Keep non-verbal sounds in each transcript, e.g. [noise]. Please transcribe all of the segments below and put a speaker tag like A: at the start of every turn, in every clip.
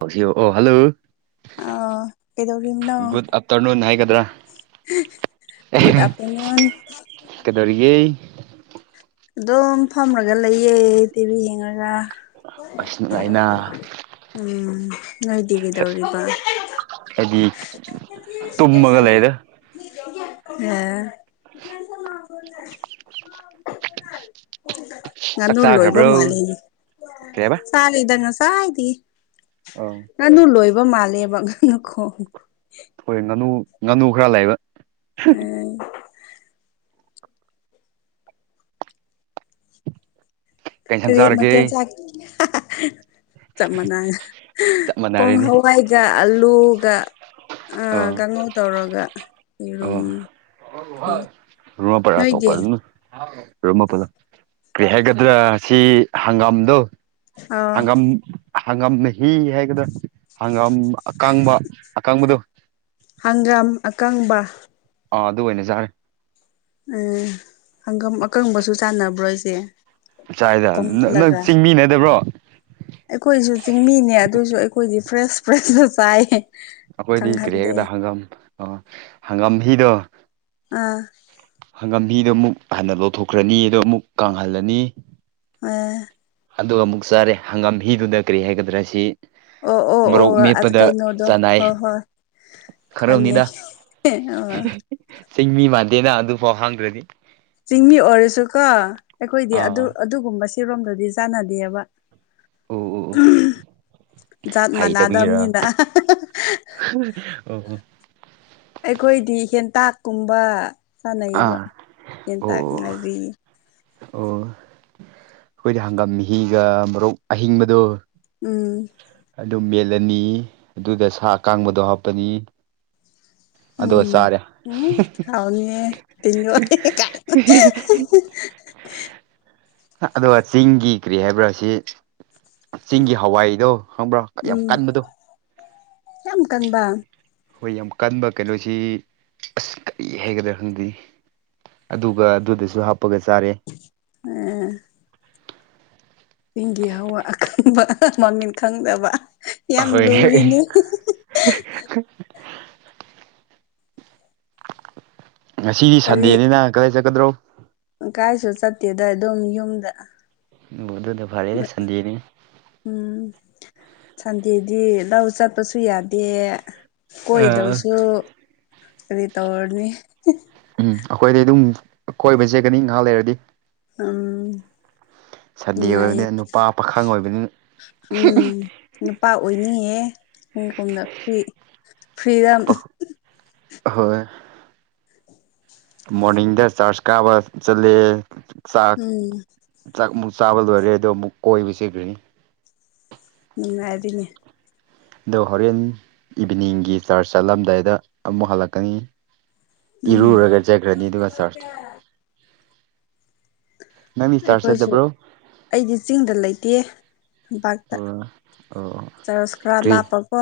A: [unintelligible] ꯑꯣ ꯍꯜꯂꯣ꯫
B: ꯑꯥ
A: good afternoon ꯍꯥꯏꯒ
B: ꯒꯨꯠꯑꯞꯇꯔꯅꯨꯟ꯫
A: ꯀꯩꯗꯧꯔꯤꯒꯦ꯫
B: ꯑꯗꯨꯝ ꯐꯝꯔꯒ ꯂꯩꯌꯦ ꯇꯤꯚꯤ ꯌꯦꯡꯉꯒ
A: ꯑꯁꯤ ꯅꯨꯡꯉꯥꯏꯅ
B: ꯎꯝ ꯅꯣꯏꯗꯤ ꯀꯩꯗꯧꯔꯤꯕ
A: ꯑꯩꯗꯤ
B: [unintelligible]
A: ꯇꯨꯝꯃꯒ
B: ꯀꯦꯁꯟꯅꯅꯨ
A: ꯂꯩꯗ
B: [unintelligible]
A: ꯆꯥꯛ
B: ꯉꯥꯅꯨ ꯂꯣꯏꯕ
A: ꯆꯥꯒꯔꯕ꯭ꯔꯣ
B: ꯃꯥꯜꯂꯦꯅꯦ
A: ꯀꯩ ꯍꯥꯏꯕ
B: ꯆꯥꯔꯦꯗ ꯉꯁꯥꯏꯗꯤ
A: ꯑꯧ
B: ꯉꯥꯅꯨ ꯂꯣꯏꯕ ꯃꯥꯜꯂꯦꯕ ꯉꯅꯨ ꯈꯣꯡ
A: ꯍꯣꯏ ꯉꯥꯅꯨ ꯉꯥꯅꯨ ꯈꯔ ꯂꯩꯕ
B: ꯎꯝ
A: ꯀꯩ ꯏꯟꯁꯥꯡ
B: ꯀꯔꯤ
A: ꯆꯥꯔꯒꯦ
B: ꯃꯊꯦꯜ ꯆꯥꯛ ꯆꯞ ꯃꯥꯟꯅ
A: ꯆꯞ
B: ꯄꯣꯡ
A: ꯃꯥꯟꯅꯔꯦꯅꯦ
B: ꯍꯋꯥꯏ [unintelligible] ꯑꯂꯨꯒ ꯀꯥꯡꯉꯧ ꯇꯧꯔꯒ ꯌꯦꯔꯨꯝ ꯉꯧ ꯅꯣꯏꯗꯤ
A: [unintelligible] [unintelligible] ꯀꯩ ꯍꯥꯏꯒꯗ꯭ꯔꯥ ꯁꯤ ꯍꯪꯒꯥꯝꯗꯣ
B: ꯑꯥ
A: ꯍꯪꯒꯥꯝ ꯍꯪꯒꯥꯝ ꯃꯍꯤ ꯍꯥꯏꯒꯗ꯭ꯔꯥ ꯍꯪꯒꯥꯝ ꯑꯀꯥꯡꯕ ꯑꯀꯥꯡꯕꯗꯣ
B: ꯍꯪꯒꯥꯝ ꯑꯀꯪꯕ
A: ꯑꯥ ꯑꯗꯨ ꯑꯣꯏꯅꯖꯥꯔꯦ
B: ꯎꯝ ꯍꯪꯒꯝ ꯑꯀꯪꯕꯁꯨ ꯆꯥꯟꯅꯕ꯭ꯔꯣ ꯍꯥꯏꯖꯦ ꯀꯪꯍꯜꯂꯒ
A: ꯃꯤꯅꯗꯕ꯭ꯔꯣ
B: ꯑꯩꯈꯣꯏꯁꯨ ꯆꯤꯡꯃꯤꯅꯦ ꯑꯗꯨꯏꯁꯨ ꯑꯩꯈꯣꯏꯗꯤ ꯐ꯭ꯔꯦꯁ ꯐ꯭ꯔꯦꯁꯗ ꯆꯥꯏꯌꯦ
A: ꯑꯩꯈꯣꯏꯗꯤ ꯀꯔꯤ
B: ꯀꯪꯍꯟꯗꯦ
A: ꯍꯥꯏꯦꯛꯒꯗ ꯍꯪꯒꯥꯝ ꯑ ꯍꯪꯒꯥꯝ ꯍꯤꯗꯣ
B: ꯑꯥ
A: ꯍꯪꯒꯝꯍꯤꯗꯣ ꯑꯃꯨꯛ ꯍꯟꯅ ꯂꯧꯊꯣꯛꯈ꯭ꯔꯅꯤ ꯑꯗꯣ ꯑꯃꯨꯛ ꯀꯥꯡꯍꯜꯂꯅꯤ
B: ꯑ
A: ꯑꯗꯨꯒ ꯑꯃꯨꯛ ꯆꯥꯔꯦ ꯍꯪꯒꯥꯝ ꯍꯤꯗꯨꯗ ꯀꯔꯤ ꯍꯥꯏꯒꯗ꯭ꯔꯥ ꯁꯤ
B: ꯑꯣ ꯑꯣ
A: ꯃꯣꯔꯣꯛ
B: ꯑꯣ ꯑꯁ
A: ꯃꯦꯞꯄꯗ
B: ꯀꯩꯅꯣꯗꯣ
A: ꯆꯥꯟꯅꯥꯏ
B: ꯍꯣꯏ ꯍꯣꯏ ꯈꯪꯉꯦ ꯑ
A: ꯆꯤꯡꯃꯤ ꯃꯥꯟꯗꯦꯅ ꯑꯗꯨꯐꯥꯎ ꯍꯥꯡꯗ꯭ꯔꯗꯤ
B: ꯆꯤꯡꯃꯤ ꯑꯣꯏꯔꯁꯨꯀꯣ ꯑꯩꯈꯣꯏꯗꯤ ꯑꯗꯨ
A: ꯑꯥ
B: ꯑꯗꯨꯒꯨꯝꯕ ꯁꯤꯔꯣꯝꯗꯨꯗꯤ ꯆꯥꯟꯅꯗꯦꯕ
A: ꯎ ꯎ
B: ꯖꯥꯠ
A: ꯍꯩꯇꯕꯤꯒꯤꯔ
B: ꯃꯥꯟꯅꯗꯕꯅꯤꯅ
A: ꯑꯣ
B: ꯑꯩꯈꯣꯏꯗꯤ ꯍꯦꯟꯇꯥꯛꯀꯨꯝꯕ ꯆꯥꯟꯅꯩꯌꯦꯕ
A: ꯑꯥ ꯑꯣ
B: ꯍꯦꯟꯇꯥꯛ
A: ꯑꯣ
B: ꯉꯔꯤ
A: ꯑꯣ ꯑꯩꯈꯣꯏꯗꯤ ꯍꯪꯒꯥꯝꯍꯤꯒ ꯃꯔꯣꯛ ꯑꯍꯤꯡꯕꯗꯣ
B: ꯎꯝ
A: ꯑꯗꯨꯝ ꯃꯦꯠꯂꯅꯤ ꯑꯗꯨꯗ ꯁꯥ ꯑꯀꯥꯡꯕꯗꯣ ꯍꯥꯞꯄꯅꯤ ꯑꯗꯨꯒ
B: ꯎꯝ
A: ꯆꯥꯔꯦ
B: ꯎꯝ ꯍꯥꯎꯅꯤꯍꯦ ꯇꯤꯟ ꯌꯣꯠꯂꯦ ꯀꯥꯏꯅ
A: ꯑꯗꯨꯒ ꯆꯤꯡꯒꯤ ꯀꯔꯤ ꯍꯥꯏꯕ꯭ꯔꯥ ꯁꯤ ꯆꯤꯡꯒꯤ ꯍꯋꯥꯏꯗꯣ ꯈꯪꯕ꯭ꯔꯣ ꯌꯥꯝ
B: ꯎꯝ
A: ꯀꯟꯕꯗꯣ
B: ꯌꯥꯝ ꯀꯟꯕ
A: ꯍꯣꯏ ꯌꯥꯝ ꯀꯟꯕ ꯀꯩꯅꯣꯁꯤ ꯑꯁ ꯀꯔꯤ ꯍꯥꯏꯒꯗ꯭ꯔꯥ ꯈꯪꯗꯦ ꯑꯗꯨꯒ ꯑꯗꯨꯗꯁꯨ ꯍꯥꯞꯄꯒ ꯆꯥꯔꯦ
B: ꯎꯝ ꯏꯪꯒꯤꯍꯋꯥ ꯑꯈꯪꯕ ꯃꯃꯤꯟ ꯈꯪꯗꯕ ꯌꯥꯝ
A: ꯑꯍꯣꯏ
B: ꯂꯨꯔꯤꯅꯤ
A: ꯉꯁꯤꯗꯤ
B: ꯀꯔꯤ
A: ꯁꯟꯗꯦꯅꯤꯅ ꯀꯗꯥꯏ ꯆꯠꯀꯗ꯭ꯔꯣ
B: ꯀꯥꯏꯁꯨ ꯆꯠꯇꯦꯗ ꯑꯗꯨꯝ ꯌꯨꯝꯗ
A: ꯃꯗ ꯐꯔꯦꯅꯦꯦ ꯁꯟꯗꯤꯅꯤ
B: ꯎꯝ ꯁꯟꯗꯦꯗꯤ ꯂꯧ ꯆꯠꯄꯁꯨ ꯌꯥꯗꯦ
A: ꯑ
B: ꯀꯣꯏꯗꯕꯁꯨ ꯀ ꯇꯧꯔꯅꯤ
A: ꯎꯝ ꯑꯩꯈꯣꯏꯗꯤꯩ ꯑꯗꯨꯝ ꯀꯣꯏꯕ ꯆꯦꯀꯅꯤ ꯉꯥꯏꯍꯥꯛ ꯂꯩꯔꯗꯤ
B: ꯎꯝ
A: ꯁꯟꯗꯦ ꯑꯣꯏꯕꯅꯤꯅ ꯅꯨꯄꯥ ꯄꯥꯈꯪ ꯑꯣꯏꯕꯅꯤꯅ
B: ꯎꯝ ꯅꯨꯄꯥ ꯑꯣꯏꯅꯤꯡꯌꯦꯦ ꯅꯣꯏ ꯀꯣꯝꯗ ꯐꯔꯤ ꯐ꯭ꯔꯤꯗꯝ
A: ꯍꯣꯏ ꯃꯣꯔꯅꯤꯡꯗ ꯆꯥꯔꯆ ꯀꯥꯕ ꯆꯠꯂꯦ ꯆꯥꯛ
B: ꯎꯝ
A: ꯆꯥꯛ ꯑꯃꯨꯛ ꯆꯥꯕ ꯂꯣꯏꯔꯦ ꯑꯗꯣ ꯑꯃꯨꯛ ꯀꯣꯏꯕ ꯆꯈ꯭ꯔꯅꯤ
B: ꯅꯨꯡꯉꯥꯏꯔꯤꯅꯦ
A: ꯑꯗꯣ ꯍꯣꯔꯦꯟ ꯏꯚꯤꯅꯤꯡꯒꯤ ꯆꯥꯔꯖ ꯆꯠꯂꯝꯗꯥꯏꯗ ꯑꯃꯨꯛ ꯍꯜꯂꯛꯀꯅꯤ
B: ꯎꯝ
A: ꯏꯔꯨꯔꯒ ꯆꯈ꯭ꯔꯅꯤ ꯑꯗꯨꯒ ꯆꯥꯔꯖ ꯅꯪꯗꯤ ꯆꯥꯔꯖ
B: ꯑꯩꯈꯣꯏꯁꯨ
A: ꯆꯠꯇꯕ꯭ꯔꯣ
B: ꯑꯩꯗꯤ ꯆꯤꯡꯗ ꯂꯩꯇꯦ ꯂꯝꯄꯥꯛꯇ
A: ꯑꯣ ꯑꯣ
B: ꯆꯔꯁ ꯈꯔ
A: ꯀ꯭ꯔꯤ
B: ꯂꯥꯞꯄꯀꯣ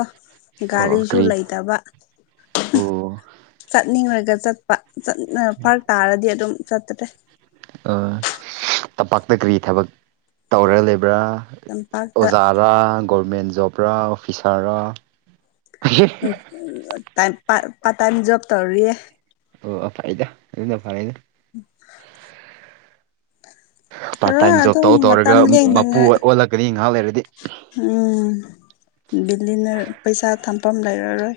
A: ꯑꯣ
B: ꯒꯥꯔꯤꯁꯨ
A: ꯀ꯭ꯔꯤ
B: ꯂꯩꯇꯕ
A: ꯑꯣ
B: [unintelligible] ꯆꯠꯅꯤꯡꯉꯒ ꯆꯠꯄ ꯐꯔꯛ ꯇꯥꯔꯗꯤ ꯑꯗꯨꯝ ꯆꯠꯇ꯭ꯔꯦ
A: ꯑ ꯇꯝꯄꯥꯛꯇ ꯀꯔꯤ ꯊꯕꯛ ꯇꯧꯔꯒ ꯂꯩꯕ꯭ꯔꯥ
B: ꯇꯝꯄꯥꯛꯇ
A: ꯑꯣꯖꯥꯔꯥ ꯒꯣꯔꯃꯦꯟ ꯖꯣꯕꯔꯥ ꯑꯣꯐꯤꯁꯥꯔꯔꯥ
B: ꯄꯥ ꯇꯥꯏꯝ ꯣꯕ ꯇꯧꯔꯤꯌꯦ
A: ꯑꯣ ꯑ ꯐ ꯑꯩꯗ ꯑꯗꯨꯅ ꯐꯔꯦ ꯑꯗꯨ
B: ꯎꯝ
A: ꯄꯥꯔꯠ ꯇꯥꯏꯝ ꯖꯣꯕ
B: ꯑꯗꯨꯝ
A: ꯇꯧ ꯇꯧꯔꯒ
B: ꯃꯇꯝ
A: ꯃꯄꯨ
B: ꯂꯦꯡꯅꯉꯥꯏ
A: ꯑꯣꯜꯂꯛꯀꯅꯤ ꯉꯥꯏꯍꯥꯛ ꯂꯩꯔꯗꯤ
B: ꯎꯝ ꯕꯤꯜꯂꯤꯅ ꯄꯩꯁꯥ ꯊꯝꯐꯝ ꯂꯩꯔꯔꯣꯏ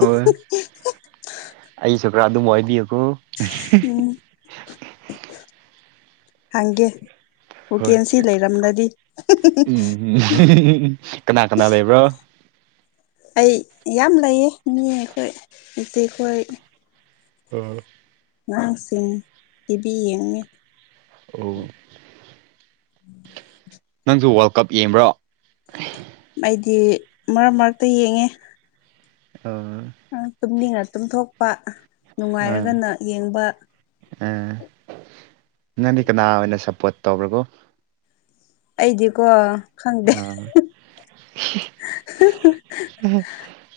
A: ꯍꯣꯏ ꯑꯩꯁꯨ ꯈꯔꯥ ꯑꯗꯨꯝ ꯑꯣꯏꯕꯤꯀꯣ
B: ꯎꯝ ꯍꯒꯦ
A: ꯍꯣꯏ
B: ꯣꯀꯦꯟꯁꯤ ꯂꯩꯔꯝꯂꯗꯤ
A: ꯎ ꯀꯅꯥ ꯀꯅꯥ ꯂꯩꯕ꯭ꯔꯣ
B: ꯑꯩ ꯌꯥꯝ ꯂꯩꯌꯦ ꯃꯤ ꯑꯩꯈꯣꯏ ꯏꯆ ꯑꯩꯈꯣꯏ
A: ꯎꯝ
B: ꯉꯥꯡꯁꯤꯡ ꯏꯕꯤ ꯌꯦꯡꯉꯤ
A: ꯑꯣ
B: ꯎꯝ
A: ꯅꯪꯁꯨ ꯋꯥꯔꯜ ꯀꯞ ꯌꯦꯡꯕ꯭ꯔꯣ
B: ꯑꯩꯗꯤ ꯃꯔꯛ ꯃꯔꯛꯇ ꯌꯦꯡꯉꯦ
A: [unintelligible]
B: ꯇꯨꯝꯅꯤꯡꯅ ꯇꯨꯝꯊꯣꯛꯄ ꯅꯨꯡꯉꯥꯏꯔꯒꯅ ꯌꯦꯡꯕ
A: ꯎꯝ ꯅꯪꯗꯤ ꯀꯅꯥ ꯑꯣꯏꯅ ꯁꯞꯄꯣꯔꯠ ꯇꯧꯕ꯭ꯔꯒꯣ
B: ꯑꯩꯗꯤꯀꯣ ꯈꯪꯗꯦ
A: ꯑꯣ
B: [unintelligible]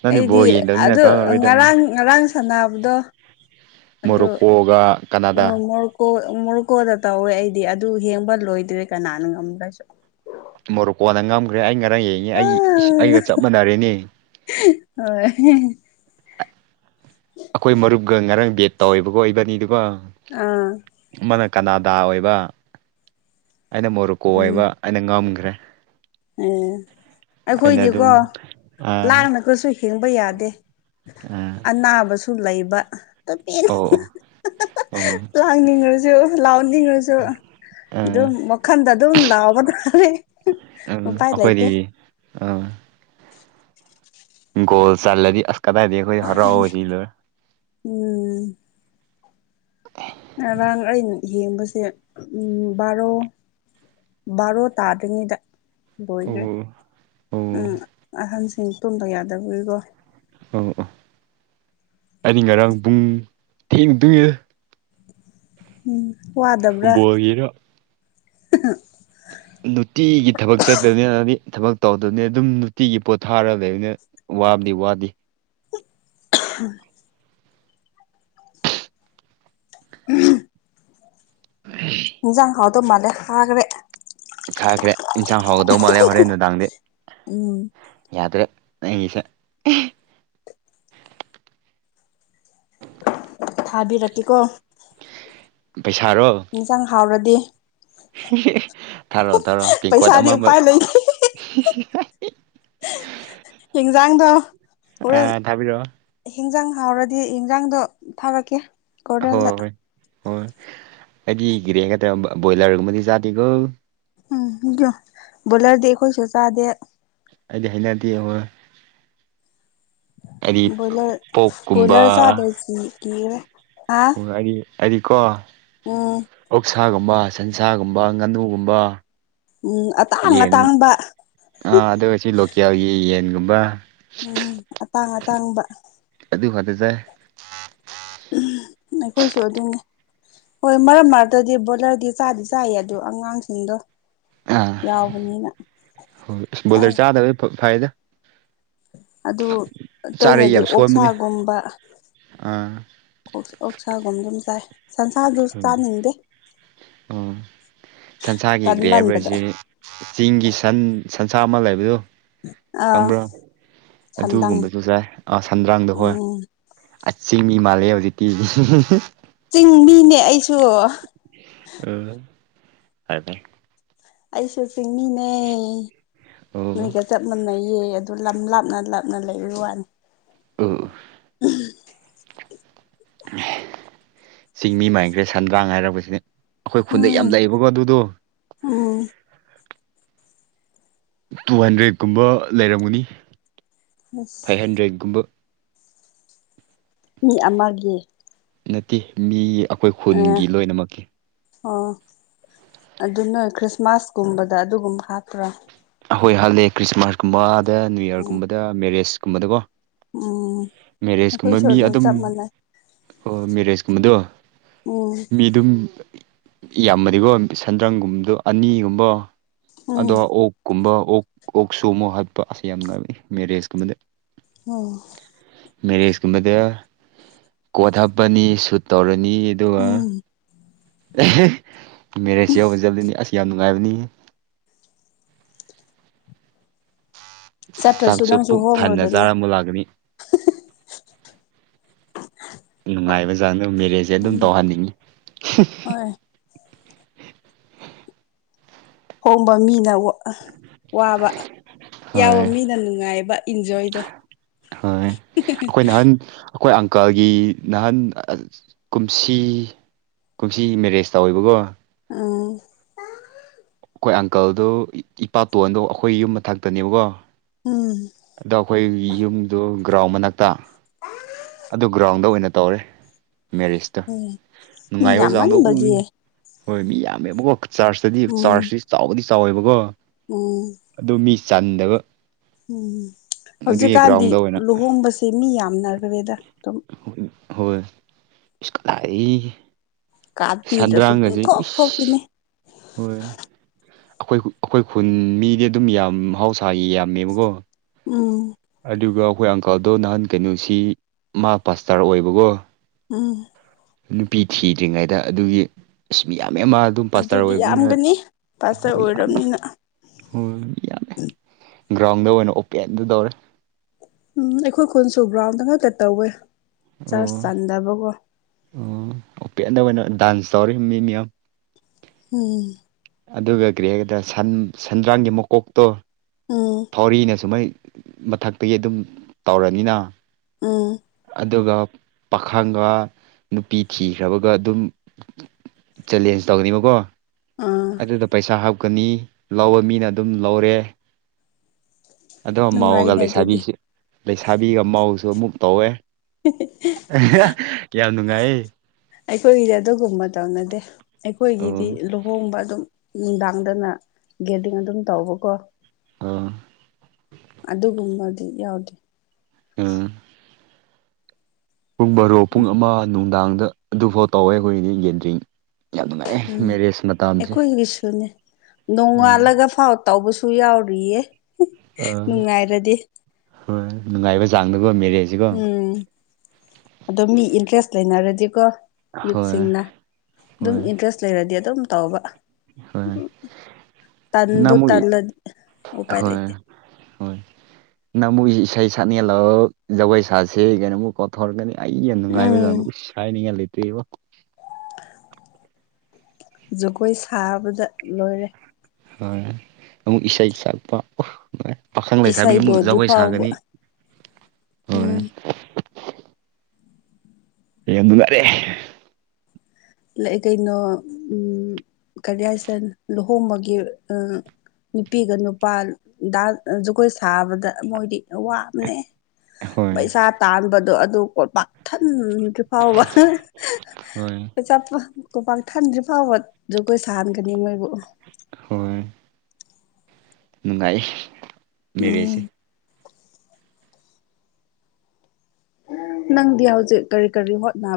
A: ꯅꯪꯗꯤ
B: ꯑꯩꯗꯤ
A: ꯕꯣꯜ ꯌꯦꯡꯗꯕꯅꯤꯅ
B: ꯑꯗꯨ
A: ꯈꯪꯉꯔꯣꯏꯗꯕꯅꯤ
B: ꯉꯔꯥꯡ ꯉꯔꯥꯡ ꯁꯥꯟꯅꯕꯗꯣ
A: ꯃꯣꯔꯣꯛꯀꯣꯒ ꯀꯅꯥꯗꯥ
B: ꯃꯣꯔꯨꯀꯣꯗ ꯇꯧꯋꯦ ꯑꯩꯗꯤ ꯑꯗꯨ ꯍꯦꯡꯕ ꯂꯣꯏꯗ꯭ꯔꯦ ꯀꯅꯥꯅꯣ ꯉꯝꯗ꯭ꯔꯁꯨ
A: ꯃꯣꯔꯣꯛꯀꯣꯅ ꯉꯝꯈ꯭ꯔꯦ ꯑꯩ ꯉꯔꯥꯡ ꯌꯦꯡꯉꯤ ꯑꯩ ꯑꯩꯒ ꯆꯞ ꯃꯥꯟꯅꯔꯦꯅꯤ
B: ꯍꯣꯏ
A: ꯑꯩꯈꯣꯏ ꯃꯔꯨꯞꯀ ꯉꯔꯥꯡ ꯕꯦꯠ ꯇꯧꯋꯦꯕꯀꯣ ꯏꯕꯅꯤꯗꯨꯒꯣ
B: ꯑꯥ
A: ꯑꯃꯅ ꯀꯅꯥꯗꯥ ꯑꯣꯏꯕ ꯑꯩꯅ ꯃꯣꯔꯨꯀꯣ ꯑꯣꯏꯕ ꯑꯩꯅ ꯉꯝꯈ꯭ꯔꯦ
B: ꯎꯝ
A: ꯑꯩꯅ
B: ꯑꯩꯈꯣꯏꯗꯤꯀꯣ
A: ꯑꯗꯨꯝ ꯑꯥ
B: ꯂꯥꯡꯅꯒꯁꯨ ꯍꯤꯡꯕ ꯌꯥꯗꯦ
A: ꯑꯥ
B: ꯑꯅꯥꯕꯁꯨ ꯁꯨ ꯂꯩꯕ
A: ꯑꯣ ꯑꯣ ꯑꯣ
B: ꯂꯥꯡꯅꯤꯡꯉꯥꯔꯁꯨ ꯂꯥꯎꯅꯤꯡꯉꯥꯔꯁꯨ
A: ꯑꯥ
B: ꯑꯗꯨꯝ ꯋꯥꯈꯟꯗ ꯑꯗꯨꯝ ꯂꯥꯎꯕ ꯇꯥꯔꯦ
A: ꯎꯝ
B: ꯎꯄꯥꯏ ꯂꯩꯇꯦ
A: ꯑꯩꯈꯣꯏꯗꯤ ꯑꯥ ꯒꯣꯜ ꯆꯜꯂꯗꯤ ꯑꯁ ꯀꯗꯥꯏꯗꯩ ꯑꯈꯣꯏ ꯍꯔꯥꯎꯕꯁꯤ ꯂꯣꯏꯔꯦ
B: ꯎꯝ ꯉꯔꯥꯡ ꯑꯩꯅ ꯌꯦꯡꯕꯁꯦ ꯕꯥꯔꯣ ꯕꯥꯔꯣ ꯇꯥꯗ꯭ꯔꯤꯉꯩꯗ ꯂꯣꯏꯒ꯭ꯔꯦ
A: ꯑꯣ ꯑꯣ
B: ꯎꯝ ꯑꯍꯟꯁꯤꯡ ꯇꯨꯝꯕ ꯌꯥꯗꯕꯒꯤꯀꯣ
A: ꯑꯣ ꯑꯣ ꯑꯩꯗꯤ ꯉꯔꯥꯡ ꯄꯨꯡ ꯊꯦꯡꯅ ꯇꯨꯝꯃꯦ
B: ꯎꯝ ꯋꯥꯗꯕ꯭ꯔꯥ
A: ꯐꯨꯠꯕꯣꯜꯒꯤꯔ ꯅꯨꯡꯇꯤꯒꯤ ꯊꯕꯛ ꯆꯠꯇꯕꯅꯤꯗꯤ ꯊꯕꯛ ꯇꯧꯗꯕꯅꯤ ꯑꯗꯨꯝ ꯅꯨꯡꯇꯤꯒꯤ ꯄꯣꯠꯊꯥꯔꯒ ꯂꯩꯕꯅꯦ ꯋꯥꯕꯗꯤ ꯋꯥꯗꯤ
B: [unintelligible] ꯏꯟꯖꯥꯡ ꯍꯥꯎꯗꯣ ꯃꯥꯂꯦ ꯍꯥꯒ꯭ꯔꯦ
A: ꯍꯥꯒ꯭ꯔꯦ ꯏꯟꯁꯥꯡ ꯍꯧꯒꯗꯧ ꯃꯥꯜꯂꯦ ꯍꯣꯔꯦꯟ ꯅꯨꯡꯗꯥꯡꯗꯤ
B: ꯎꯝ
A: ꯌꯥꯗ꯭ꯔꯦ ꯅꯪꯒꯤꯁꯦ
B: ꯊꯥꯕꯤꯔꯛꯀꯦꯀꯣ
A: ꯄꯩꯁꯥꯔꯣ
B: ꯏꯟꯖꯥꯡ ꯍꯥꯎꯔꯗꯤ
A: ꯊꯥꯔꯣꯑꯣ ꯊꯥꯔꯣꯑꯣ ꯇꯦꯡꯀꯣꯠ
B: ꯄꯩꯁꯥꯗꯤ
A: ꯑꯃꯝꯃꯥ
B: ꯎꯄꯥꯏ ꯂꯩꯇꯦ ꯏꯤꯡꯖꯥꯡꯗꯣ ꯍꯣꯔꯦꯟ
A: ꯑꯥ ꯊꯥꯕꯤꯔꯛꯑꯣ
B: ꯍꯤꯟꯖꯥꯡ ꯍꯥꯎꯔꯗꯤ ꯏꯟꯖꯥꯡꯗꯣ ꯊꯥꯔꯛꯀꯦ
A: ꯍꯣꯏ
B: ꯀꯣꯔꯦꯜꯗ
A: ꯍꯣꯏ ꯍꯣꯏ ꯑꯩꯗꯤ [unintelligible] ꯕꯣꯏꯂꯔꯒꯨꯝꯕꯗꯤ ꯆꯥꯗꯦꯀꯣ
B: ꯎꯝ ꯕꯣꯂꯔꯗꯤ ꯑꯩꯈꯣꯏꯁꯨ ꯆꯥꯗꯦ
A: ꯑꯩꯗꯤ ꯍꯩꯅꯗꯦ ꯉꯣ
B: ꯕꫭꯏꯂꯔ
A: ꯄꯣꯛꯀꯨꯝꯕ
B: ꯕꫭꯏꯂꯔ ꯆꯥꯗꯨꯏꯁꯤ ꯀꯤꯒ꯭ꯔꯦ
A: ꯍꯥꯏꯔꯤ ꯍꯥꯏꯔꯤ ꯀꯣ
B: ꯎꯝ
A: ꯑꯣꯛꯁꯥꯒꯨꯝꯕ ꯁꯟꯁꯥꯒꯨꯝꯕ ꯉꯥꯅꯨꯒꯨꯝꯕ
B: ꯎꯝ ꯑꯇꯥꯡ ꯑꯇꯥꯡꯕ
A: ꯑꯥꯥ ꯑꯗꯨꯒ ꯁꯤ ꯂꯣꯀꯦꯜꯒꯤ ꯌꯦꯟꯒꯨꯝꯕ
B: ꯎꯝ ꯑꯇꯥꯡ ꯑꯇꯥꯡꯕ
A: ꯑꯗꯨ ꯈꯠꯇꯥ ꯆꯥꯏ
B: ꯑꯩꯈꯣꯏꯁꯨ ꯑꯗꯨꯅꯤ ꯍꯣꯏ ꯃꯔꯛ ꯃꯔꯛꯇꯗꯤ ꯕꯣꯏꯂꯔꯗꯤ ꯆꯥꯗꯤ ꯆꯥꯏ ꯑꯗꯨꯗꯣ ꯑꯉꯥꯡꯁꯤꯡꯗꯣ
A: ꯑꯥ
B: ꯌꯥꯎꯕꯅꯤꯅ
A: ꯍꯣꯏ
B: ꯆꯥꯏ
A: ꯕꯣꯂꯔ ꯆꯥꯗꯕ ꯐꯥꯏꯗ
B: ꯑꯗꯨ
A: ꯆꯥꯔꯗꯤ
B: ꯇꯣꯏꯅꯗꯤ
A: ꯌꯥꯝ ꯁꯣꯟꯕꯅꯤ
B: ꯑꯣꯛꯁꯥꯒꯨꯝꯕ
A: ꯑꯥ
B: ꯑꯣꯛꯁꯥꯒꯨꯝ ꯑꯗꯨꯝ ꯆꯥꯏ ꯁꯟꯁꯥꯗꯨꯁꯨ
A: ꯎꯝ
B: ꯆꯅꯤꯡꯗꯦ
A: ꯑꯣ ꯁꯟꯁꯥꯒꯤ ꯀꯔꯤ ꯍꯥꯏꯕ꯭ꯔꯥ
B: ꯀꯟꯃꯟꯕꯗ
A: ꯁꯤ ꯆꯤꯡꯒꯤ ꯁꯟ ꯁꯟꯁꯥ ꯑꯃ ꯂꯩꯕꯗꯨ
B: ꯑꯥ
A: ꯈꯪꯕ꯭ꯔꯥ
B: ꯁꯟꯗꯪ
A: ꯑꯗꯨꯒꯨꯝꯕꯁꯨ ꯆꯥꯏ ꯑꯥ ꯁꯟꯗ꯭ꯔꯥꯡꯗꯣ ꯍꯣꯏ
B: ꯎꯝ
A: ꯑꯆꯤꯡꯒꯤ ꯃꯥꯂꯦ ꯍꯧꯖꯤꯛꯇꯤ
B: ꯆꯤꯡ ꯃꯤꯅꯦ ꯑꯩꯁꯨ
A: ꯎꯝ UNINTELLIGIBLE
B: ꯑꯩꯁꯨ ꯆꯤꯡꯃꯤꯅꯦ
A: ꯑꯣ
B: ꯅꫭꯏꯒ ꯆꯞ ꯃꯥꯟꯅꯩꯌꯦ ꯑꯗꯨ ꯂꯝ ꯂꯥꯞꯅ ꯂꯥꯞꯅ ꯂꯩꯔ ꯋꯥꯅꯤ
A: ꯎꯝ ꯆꯤꯡꯃꯤ ꯃꯥꯟꯈ꯭ꯔꯦ ꯁꯟꯗ꯭ꯔꯥꯡ ꯍꯥꯏꯔꯛꯄꯁꯤꯅꯦ ꯑꯩꯈꯣꯏ ꯈꯨꯟꯗ ꯌꯥꯝ
B: ꯎꯝ
A: ꯂꯩꯌꯦꯕꯀꯣ ꯑꯗꯨꯗꯣ
B: ꯎꯝ
A: ꯇꯨ ꯍꯟꯗ꯭ꯔꯦꯠ ꯀꯨꯝꯕ ꯂꯩꯔꯝꯒꯅꯤ
B: ꯑꯁ
A: ꯐꯥꯏꯚ ꯍꯟꯗ꯭ꯔꯦꯠꯀꯨꯝꯕ
B: ꯃꯤ ꯑꯃꯒꯤ
A: ꯇꯦ ꯃꯤ ꯑꯩꯈꯣꯏ
B: ꯑꯥ
A: ꯈꯨꯟꯒꯤ ꯂꯣꯏꯅꯃꯛꯀꯤ
B: ꯑꯣ ꯑꯗꯨ ꯅꯣꯏ ꯈ꯭ꯔꯤꯁꯃꯥꯁꯀꯨꯝꯕꯗ ꯑꯗꯨꯒꯨꯝꯕ ꯍꯥꯞꯄ꯭ꯔꯥ
A: ꯑꯍꯣꯏ ꯍꯜꯂꯦ ꯈ꯭ꯔꯤꯁꯃꯥꯁꯀꯨꯝꯕ ꯑꯗ ꯅꯤꯌꯨ
B: ꯎꯝ
A: ꯌꯔꯒꯨꯝꯕꯗ ꯃꯦꯔꯦꯁꯀꯨꯝꯕꯗꯀꯣ
B: ꯎꯝ
A: ꯃꯦꯔꯦꯖꯀꯨꯝꯕ
B: ꯑꯩꯈꯣꯏꯁꯨ
A: ꯃꯤ ꯑꯗꯨꯝ
B: ꯆꯞ ꯃꯥꯟꯅꯩ
A: ꯑꯣ ꯃꯦꯔꯦꯁ ꯀꯨꯝꯕꯗꫭ
B: ꯎꯝ
A: ꯃꯤ ꯑꯗꯨꯝ ꯌꯥꯝꯃꯗꯤꯀꯣ ꯁꯟꯗ꯭ꯔꯪꯒꯨꯝꯕꯗꯣ ꯑꯅꯤꯒꯨꯝꯕ ꯑꯗꯣ
B: ꯎꯝ
A: ꯑꯣꯛꯀꯨꯝꯕ ꯑꯣꯛ ꯑꯣꯛ ꯁꯨ ꯑꯃꯨꯛ ꯍꯥꯠꯄ ꯑꯁ ꯌꯥꯝ ꯃꯦꯔꯦꯖꯀꯨꯝꯕꯗꯤ
B: ꯑꯣ
A: ꯃꯦꯔꯦꯖ ꯀꯨꯝꯕꯗ ꯀꯣꯠ ꯍꯥꯞꯄꯅꯤ ꯁꯨꯠ ꯇꯧꯔꯅꯤ
B: ꯎꯝ
A: ꯑꯦꯍꯦ ꯃꯦꯔꯦꯖ ꯌꯧꯕ ꯆꯠꯂꯅꯤ ꯑꯁ ꯌꯥꯝ ꯅꯨꯡꯉꯥꯏꯕꯅꯤꯍꯦ
B: ꯆꯠꯇ꯭ꯔꯁꯨ
A: ꯆꯥꯛꯁꯨ
B: ꯅꯪꯁꯨ
A: ꯄꯨꯛ ꯊꯟꯅ
B: ꯍꯣꯡꯉꯨꯗꯅ
A: ꯆꯥꯔ ꯃꯨꯛ ꯂꯥꯛꯀꯅꯤ ꯅꯨꯡꯉꯥꯏꯕ ꯆꯥꯡꯗꯣ ꯃꯦꯔꯦꯖꯁꯦ ꯑꯗꯨꯝ
B: ꯎꯝ
A: ꯇꯧꯍꯟꯅꯤꯡꯉꯤ
B: ꯍꯣꯏ ꯍꯣꯡꯕ ꯃꯤꯅ ꯋ ꯑ ꯋꯥꯕ ꯌꯥꯎꯕ
A: ꯍꯣꯏ
B: ꯃꯤꯅ ꯅꯨꯡꯉꯥꯏꯕ ꯏꯟꯖꯣꯏꯗꯣ
A: ꯍꯣꯏ ꯑꯩꯈꯣꯏ ꯅꯍꯥꯟ
B: UNINTELLIGIBLE
A: ꯑꯩꯈꯣꯏ ꯑꯪꯀꯜꯒꯤ ꯅꯍꯥꯟ ꯑ ꯀꯨꯝꯁꯤ ꯀꯨꯝꯁꯤ ꯃꯦꯔꯦꯖ ꯇꯧꯋꯦꯕꯀꯣ
B: ꯑꯪ
A: ꯑꯩꯈꯣꯏ ꯑꯪꯀꯜꯗꯣ ꯏ ꯏꯄꯥꯇꯣꯟꯗꯣ ꯑꯩꯈꯣꯏ ꯌꯨꯝ ꯃꯊꯛꯇꯅꯦꯕꯀꯣ
B: ꯎꯝ
A: ꯑꯗꯣ ꯑꯩꯈꯣꯏ ꯌꯨꯝꯗꯨ ꯒ꯭ꯔꯥꯎꯟ ꯃꯅꯥꯛꯇ ꯑꯗꯨ ꯒ꯭ꯔꯥꯎꯟꯗ ꯑꯣꯏꯅ ꯇꯧꯔꯦ ꯃꯦꯔꯤꯁꯇꯣ
B: ꯎꯝ ꯃꯤ
A: ꯅꯨꯡꯉꯥꯏꯕ ꯆꯥꯡꯗꯣ ꯎꯏ
B: ꯌꯥꯝꯃꯟꯕꯒꯤ
A: ꯍꯣꯏ ꯃꯤ ꯌꯥꯝꯃꯦꯕꯀꯣ ꯆꯥꯔꯖꯇꯗꯤ
B: ꯎꯝ
A: ꯆꯥꯔꯖꯇꯤ ꯆꯥꯎꯕꯗꯤ ꯆꯥꯎꯋꯦꯕꯀꯣ
B: ꯎꯝ
A: ꯑꯗꯨ ꯃꯤ ꯆꯟꯗꯕ
B: ꯎꯝ
A: ꯑꯗꯨꯒꯤ
B: ꯍꯧꯖꯤꯛꯀꯥꯟꯗꯤ
A: ꯒ꯭ꯔꯥꯎꯟꯗ ꯑꯣꯏꯅ
B: ꯂꯨꯍꯣꯡꯕꯁꯦ ꯃꯤ ꯌꯥꯝꯅꯈ꯭ꯔꯦꯗ ꯑꯗꯨꯝ
A: ꯍꯣꯏ ꯍꯣꯏ ꯏꯁ ꯀꯗꯥꯏ ꯏ
B: ꯀꯥꯠ ꯄꯤꯗꯔꯁꯨ ꯄꯨꯡꯊꯣꯛ
A: ꯏꯁ
B: ꯊꯣꯛꯄꯤꯅꯦ
A: ꯍꯣꯏ ꯑꯩꯈꯣꯏ ꯑꯩꯈꯣꯏ ꯈꯨꯟ ꯃꯤꯗꯤ ꯑꯗꯨꯝ ꯌꯥꯝ ꯃꯍꯧꯁꯥꯒꯤ ꯌꯥꯝꯃꯦꯕꯀꯣ
B: ꯎꯝ
A: ꯑꯗꯨꯒ ꯑꯩꯈꯣꯏ ꯑꯪꯀꯜꯗꯣ ꯅꯍꯥꯟ ꯀꯩꯅꯣꯁꯤ ꯃꯥ ꯄꯥꯁꯇꯥꯔ ꯑꯣꯏꯕꯒꯣ
B: ꯎꯝ
A: ꯅꯨꯄꯤ ꯊꯤꯗ꯭ꯔꯤꯉꯩꯗ ꯑꯗꯨꯒꯤ ꯑꯁ ꯃꯤ ꯌꯥꯝ ꯃꯥ ꯑꯗꯨꯝ ꯄꯥꯁꯇꯥꯔ
B: ꯑꯗꯨꯗꯤ
A: ꯑꯣꯏꯕꯅꯤꯅ
B: ꯌꯥꯝꯒꯅꯤ ꯄꯥꯁꯇꯔ
A: ꯍꯣꯏ ꯌꯥꯝꯃꯦ
B: ꯑꯣꯏꯔꯕꯅꯤꯅ
A: ꯍꯣꯏ ꯌꯥꯝꯃꯦ ꯒ꯭ꯔꯥꯎꯟꯗ ꯑꯣꯏꯅ ꯑꯣꯄꯦꯟꯗ ꯇꯧꯔꯦ
B: ꯎꯝ ꯑꯩꯈꯣꯏ ꯈꯨꯟꯁꯨ ꯒ꯭ꯔꯥꯎꯟꯗ ꯉꯥꯛꯇ ꯇꯧꯋꯦ ꯆꯔꯆ
A: ꯑꯣ
B: ꯆꯟꯗꯕꯀꯣ
A: ꯑꯣ ꯑꯣꯄꯦꯟꯗ ꯑꯣꯏꯅ ꯗꯥꯟꯁ ꯇꯧꯔꯤ ꯃꯤ ꯃꯌꯥꯝ
B: ꯎꯝ
A: ꯑꯗꯨꯒ ꯀꯔꯤ ꯍꯥꯏꯒꯗꯔ ꯁꯟ ꯁꯦꯟꯗ꯭ꯔꯥꯡꯒꯤ ꯃꯀꯣꯛꯇꯣ
B: ꯎꯝ
A: ꯊꯧꯔꯤꯅ ꯁꯨꯃꯥꯏ ꯃꯊꯛꯇ ꯌꯦꯇꯨꯝ ꯇꯧꯔꯅꯤꯅ
B: ꯎꯝ
A: ꯑꯗꯨꯒ ꯄꯥꯈꯪꯒ ꯅꯨꯄꯤ ꯊꯤꯈ꯭ꯔꯕꯒ ꯑꯗꯨꯝ ꯆꯦꯂꯦꯟꯖ ꯇꯧꯅꯤꯕꯀꯣ
B: ꯑꯥ
A: ꯑꯗꯨꯗ ꯄꯩꯁꯥ ꯍꯥꯞꯀꯅꯤ ꯂꯧꯕ ꯃꯤꯅ ꯑꯗꯨꯝ ꯂꯧꯔꯦ ꯑꯗꯣ ꯃꯥꯎꯒ
B: ꯅꯨꯡꯉꯥꯏꯅꯦ ꯑꯗꯨꯗꯤ
A: ꯂꯩꯁꯥꯕꯤꯁꯨ ꯂꯩꯁꯥꯕꯤꯒ ꯃꯥꯎꯁꯨ ꯑꯃꯨꯛ ꯇꯧꯋꯦ ꯌꯥꯝ ꯅꯨꯡꯉꯥꯏ
B: ꯑꯩꯈꯣꯏꯒꯤꯗꯤ ꯑꯗꯨꯒꯨꯝꯕ ꯇꯧꯅꯗꯦ ꯑꯩꯈꯣꯏꯒꯤꯗꯤ
A: ꯑꯣ
B: ꯂꯨꯍꯣꯡꯕ ꯑꯗꯨꯝ ꯅꯨꯡꯗꯥꯡꯗꯅ ꯒꯦꯗꯔꯤꯡ ꯑꯗꯨꯝ ꯇꯧꯕꯀꯣ
A: ꯑꯣ
B: ꯑꯗꯨꯒꯨꯝꯕꯗꯤ ꯌꯥꯎꯗꯦ
A: ꯑꯥ ꯄꯨꯡ ꯕꯥꯔꯣ ꯄꯨꯡ ꯑꯃ ꯅꯨꯡꯗꯥꯡꯗ ꯑꯗꯨꯐꯥꯎ ꯇꯧꯋꯦ ꯑꯩꯈꯣꯏꯗꯤ ꯒꯦꯟꯗꯔꯤꯡ ꯌꯥꯝ ꯅꯨꯡꯉꯥꯏ
B: ꯎꯝ
A: ꯃꯦꯔꯦꯖ ꯃꯇꯝꯁꯦ
B: ꯑꯩꯈꯣꯏꯒꯤꯁꯨꯅꯦ
A: ꯎꯝ
B: ꯅꯣꯡꯉꯥꯜꯂꯒ ꯐꯥꯎ ꯇꯧꯕꯁꯨ ꯌꯥꯎꯔꯤꯌꯦ
A: ꯑꯥ
B: ꯅꯨꯡꯉꯥꯏꯔꯗꯤ
A: ꯍꯣꯏ ꯅꯨꯡꯉꯥꯏꯕ ꯆꯥꯡꯗꯀꯣ ꯃꯦꯔꯦꯖ
B: ꯎꯝ ꯑꯗꯣ ꯃꯤ ꯏꯟꯇ꯭ꯔꯦꯁ ꯂꯩꯅꯔꯗꯤꯀꯣ
A: ꯍꯣꯏ
B: ꯌꯨꯠꯁꯤꯡꯅ ꯑꯗꯨꯝ
A: ꯍꯣꯏ
B: ꯏꯟꯇꯔꯦꯁ ꯂꯩꯔꯗꯤ ꯑꯗꯨꯝ ꯇꯧꯕ
A: ꯍꯣꯏ ꯅꯪ
B: ꯇꯟꯕꯨ
A: ꯑꯃꯨꯛ
B: ꯇꯜꯂ ꯎꯄꯥꯥꯏ
A: ꯍꯣꯏ
B: ꯂꯩꯗ
A: ꯍꯣꯏ ꯅꯪ ꯑꯃꯨꯛ ꯏꯁꯩ ꯁꯛꯅꯤꯡꯂꯣ ꯖꯒꯣꯏ ꯁꯥꯁꯦ ꯀꯩꯅꯃꯨꯛ ꯀꯣꯠꯊꯧꯔꯛꯀꯅꯤ ꯑꯩ ꯌꯥꯝ
B: ꯎꯝ
A: ꯅꯨꯡꯉꯥꯏꯕꯖꯥꯗꯣ ꯎꯁ ꯍꯥꯏꯅꯤꯡꯉꯥꯏ ꯂꯩꯇ꯭ꯦꯕ
B: ꯖꯒꯣꯏ ꯁꯥꯕꯗ ꯂꯣꯏꯔꯦ
A: ꯍꯣꯏ ꯑꯃꯨꯛ ꯏꯁꯩ ꯁꯛꯄ ꯍꯣꯏ ꯄꯥꯈꯪ
B: ꯏꯁꯩ
A: ꯂꯩꯁꯥꯕꯤ ꯑꯃꯨꯛ
B: ꯂꯣꯏꯗ꯭ꯔꯤ
A: ꯖꯒꯣꯏ
B: ꯐꯥꯎꯕ
A: ꯁꯥꯒꯅꯤ ꯍꯣꯏ
B: ꯎꯝ
A: ꯌꯥꯝ ꯅꯨꯉꯥꯏꯔꯦ
B: ꯀꯩꯅꯣ ꯎꯝ ꯀꯔꯤ ꯍꯥꯏꯁꯦ ꯂꯨꯍꯣꯡꯕꯒꯤ ꯅꯨꯄꯤꯒ ꯅꯨꯄꯥ ꯗꯥꯟ ꯖꯒꯣꯏ ꯁꯥꯕꯗ ꯃꯣꯏꯗꯤ ꯋꯥꯕꯅꯦ
A: ꯍꯣꯏ
B: ꯄꯩꯁꯥ ꯇꯥꯟꯕꯗꯣ ꯑꯗꯨ ꯀꯣꯠ ꯄꯥꯛ ꯊꯟꯗ꯭ꯔꯤ ꯐꯥꯎꯕ
A: ꯍꯣꯏ
B: ꯄꯩꯁꯥ ꯀꯣꯄꯥꯛ ꯊꯟꯗ꯭ꯔꯤꯐꯥꯎꯕ ꯖꯒꯣꯏ ꯁꯥꯍꯟꯒꯅꯤ ꯃꯣꯏꯕꯨ
A: ꯍꯣꯏ ꯅꯨꯡꯉꯥꯏ
B: ꯎꯝ
A: ꯃꯦꯔꯦꯖꯁꯦ
B: ꯅꯪꯗꯤ ꯍꯧꯖꯤꯛ ꯀꯔꯤ ꯀꯔꯤ ꯍꯣꯠꯅ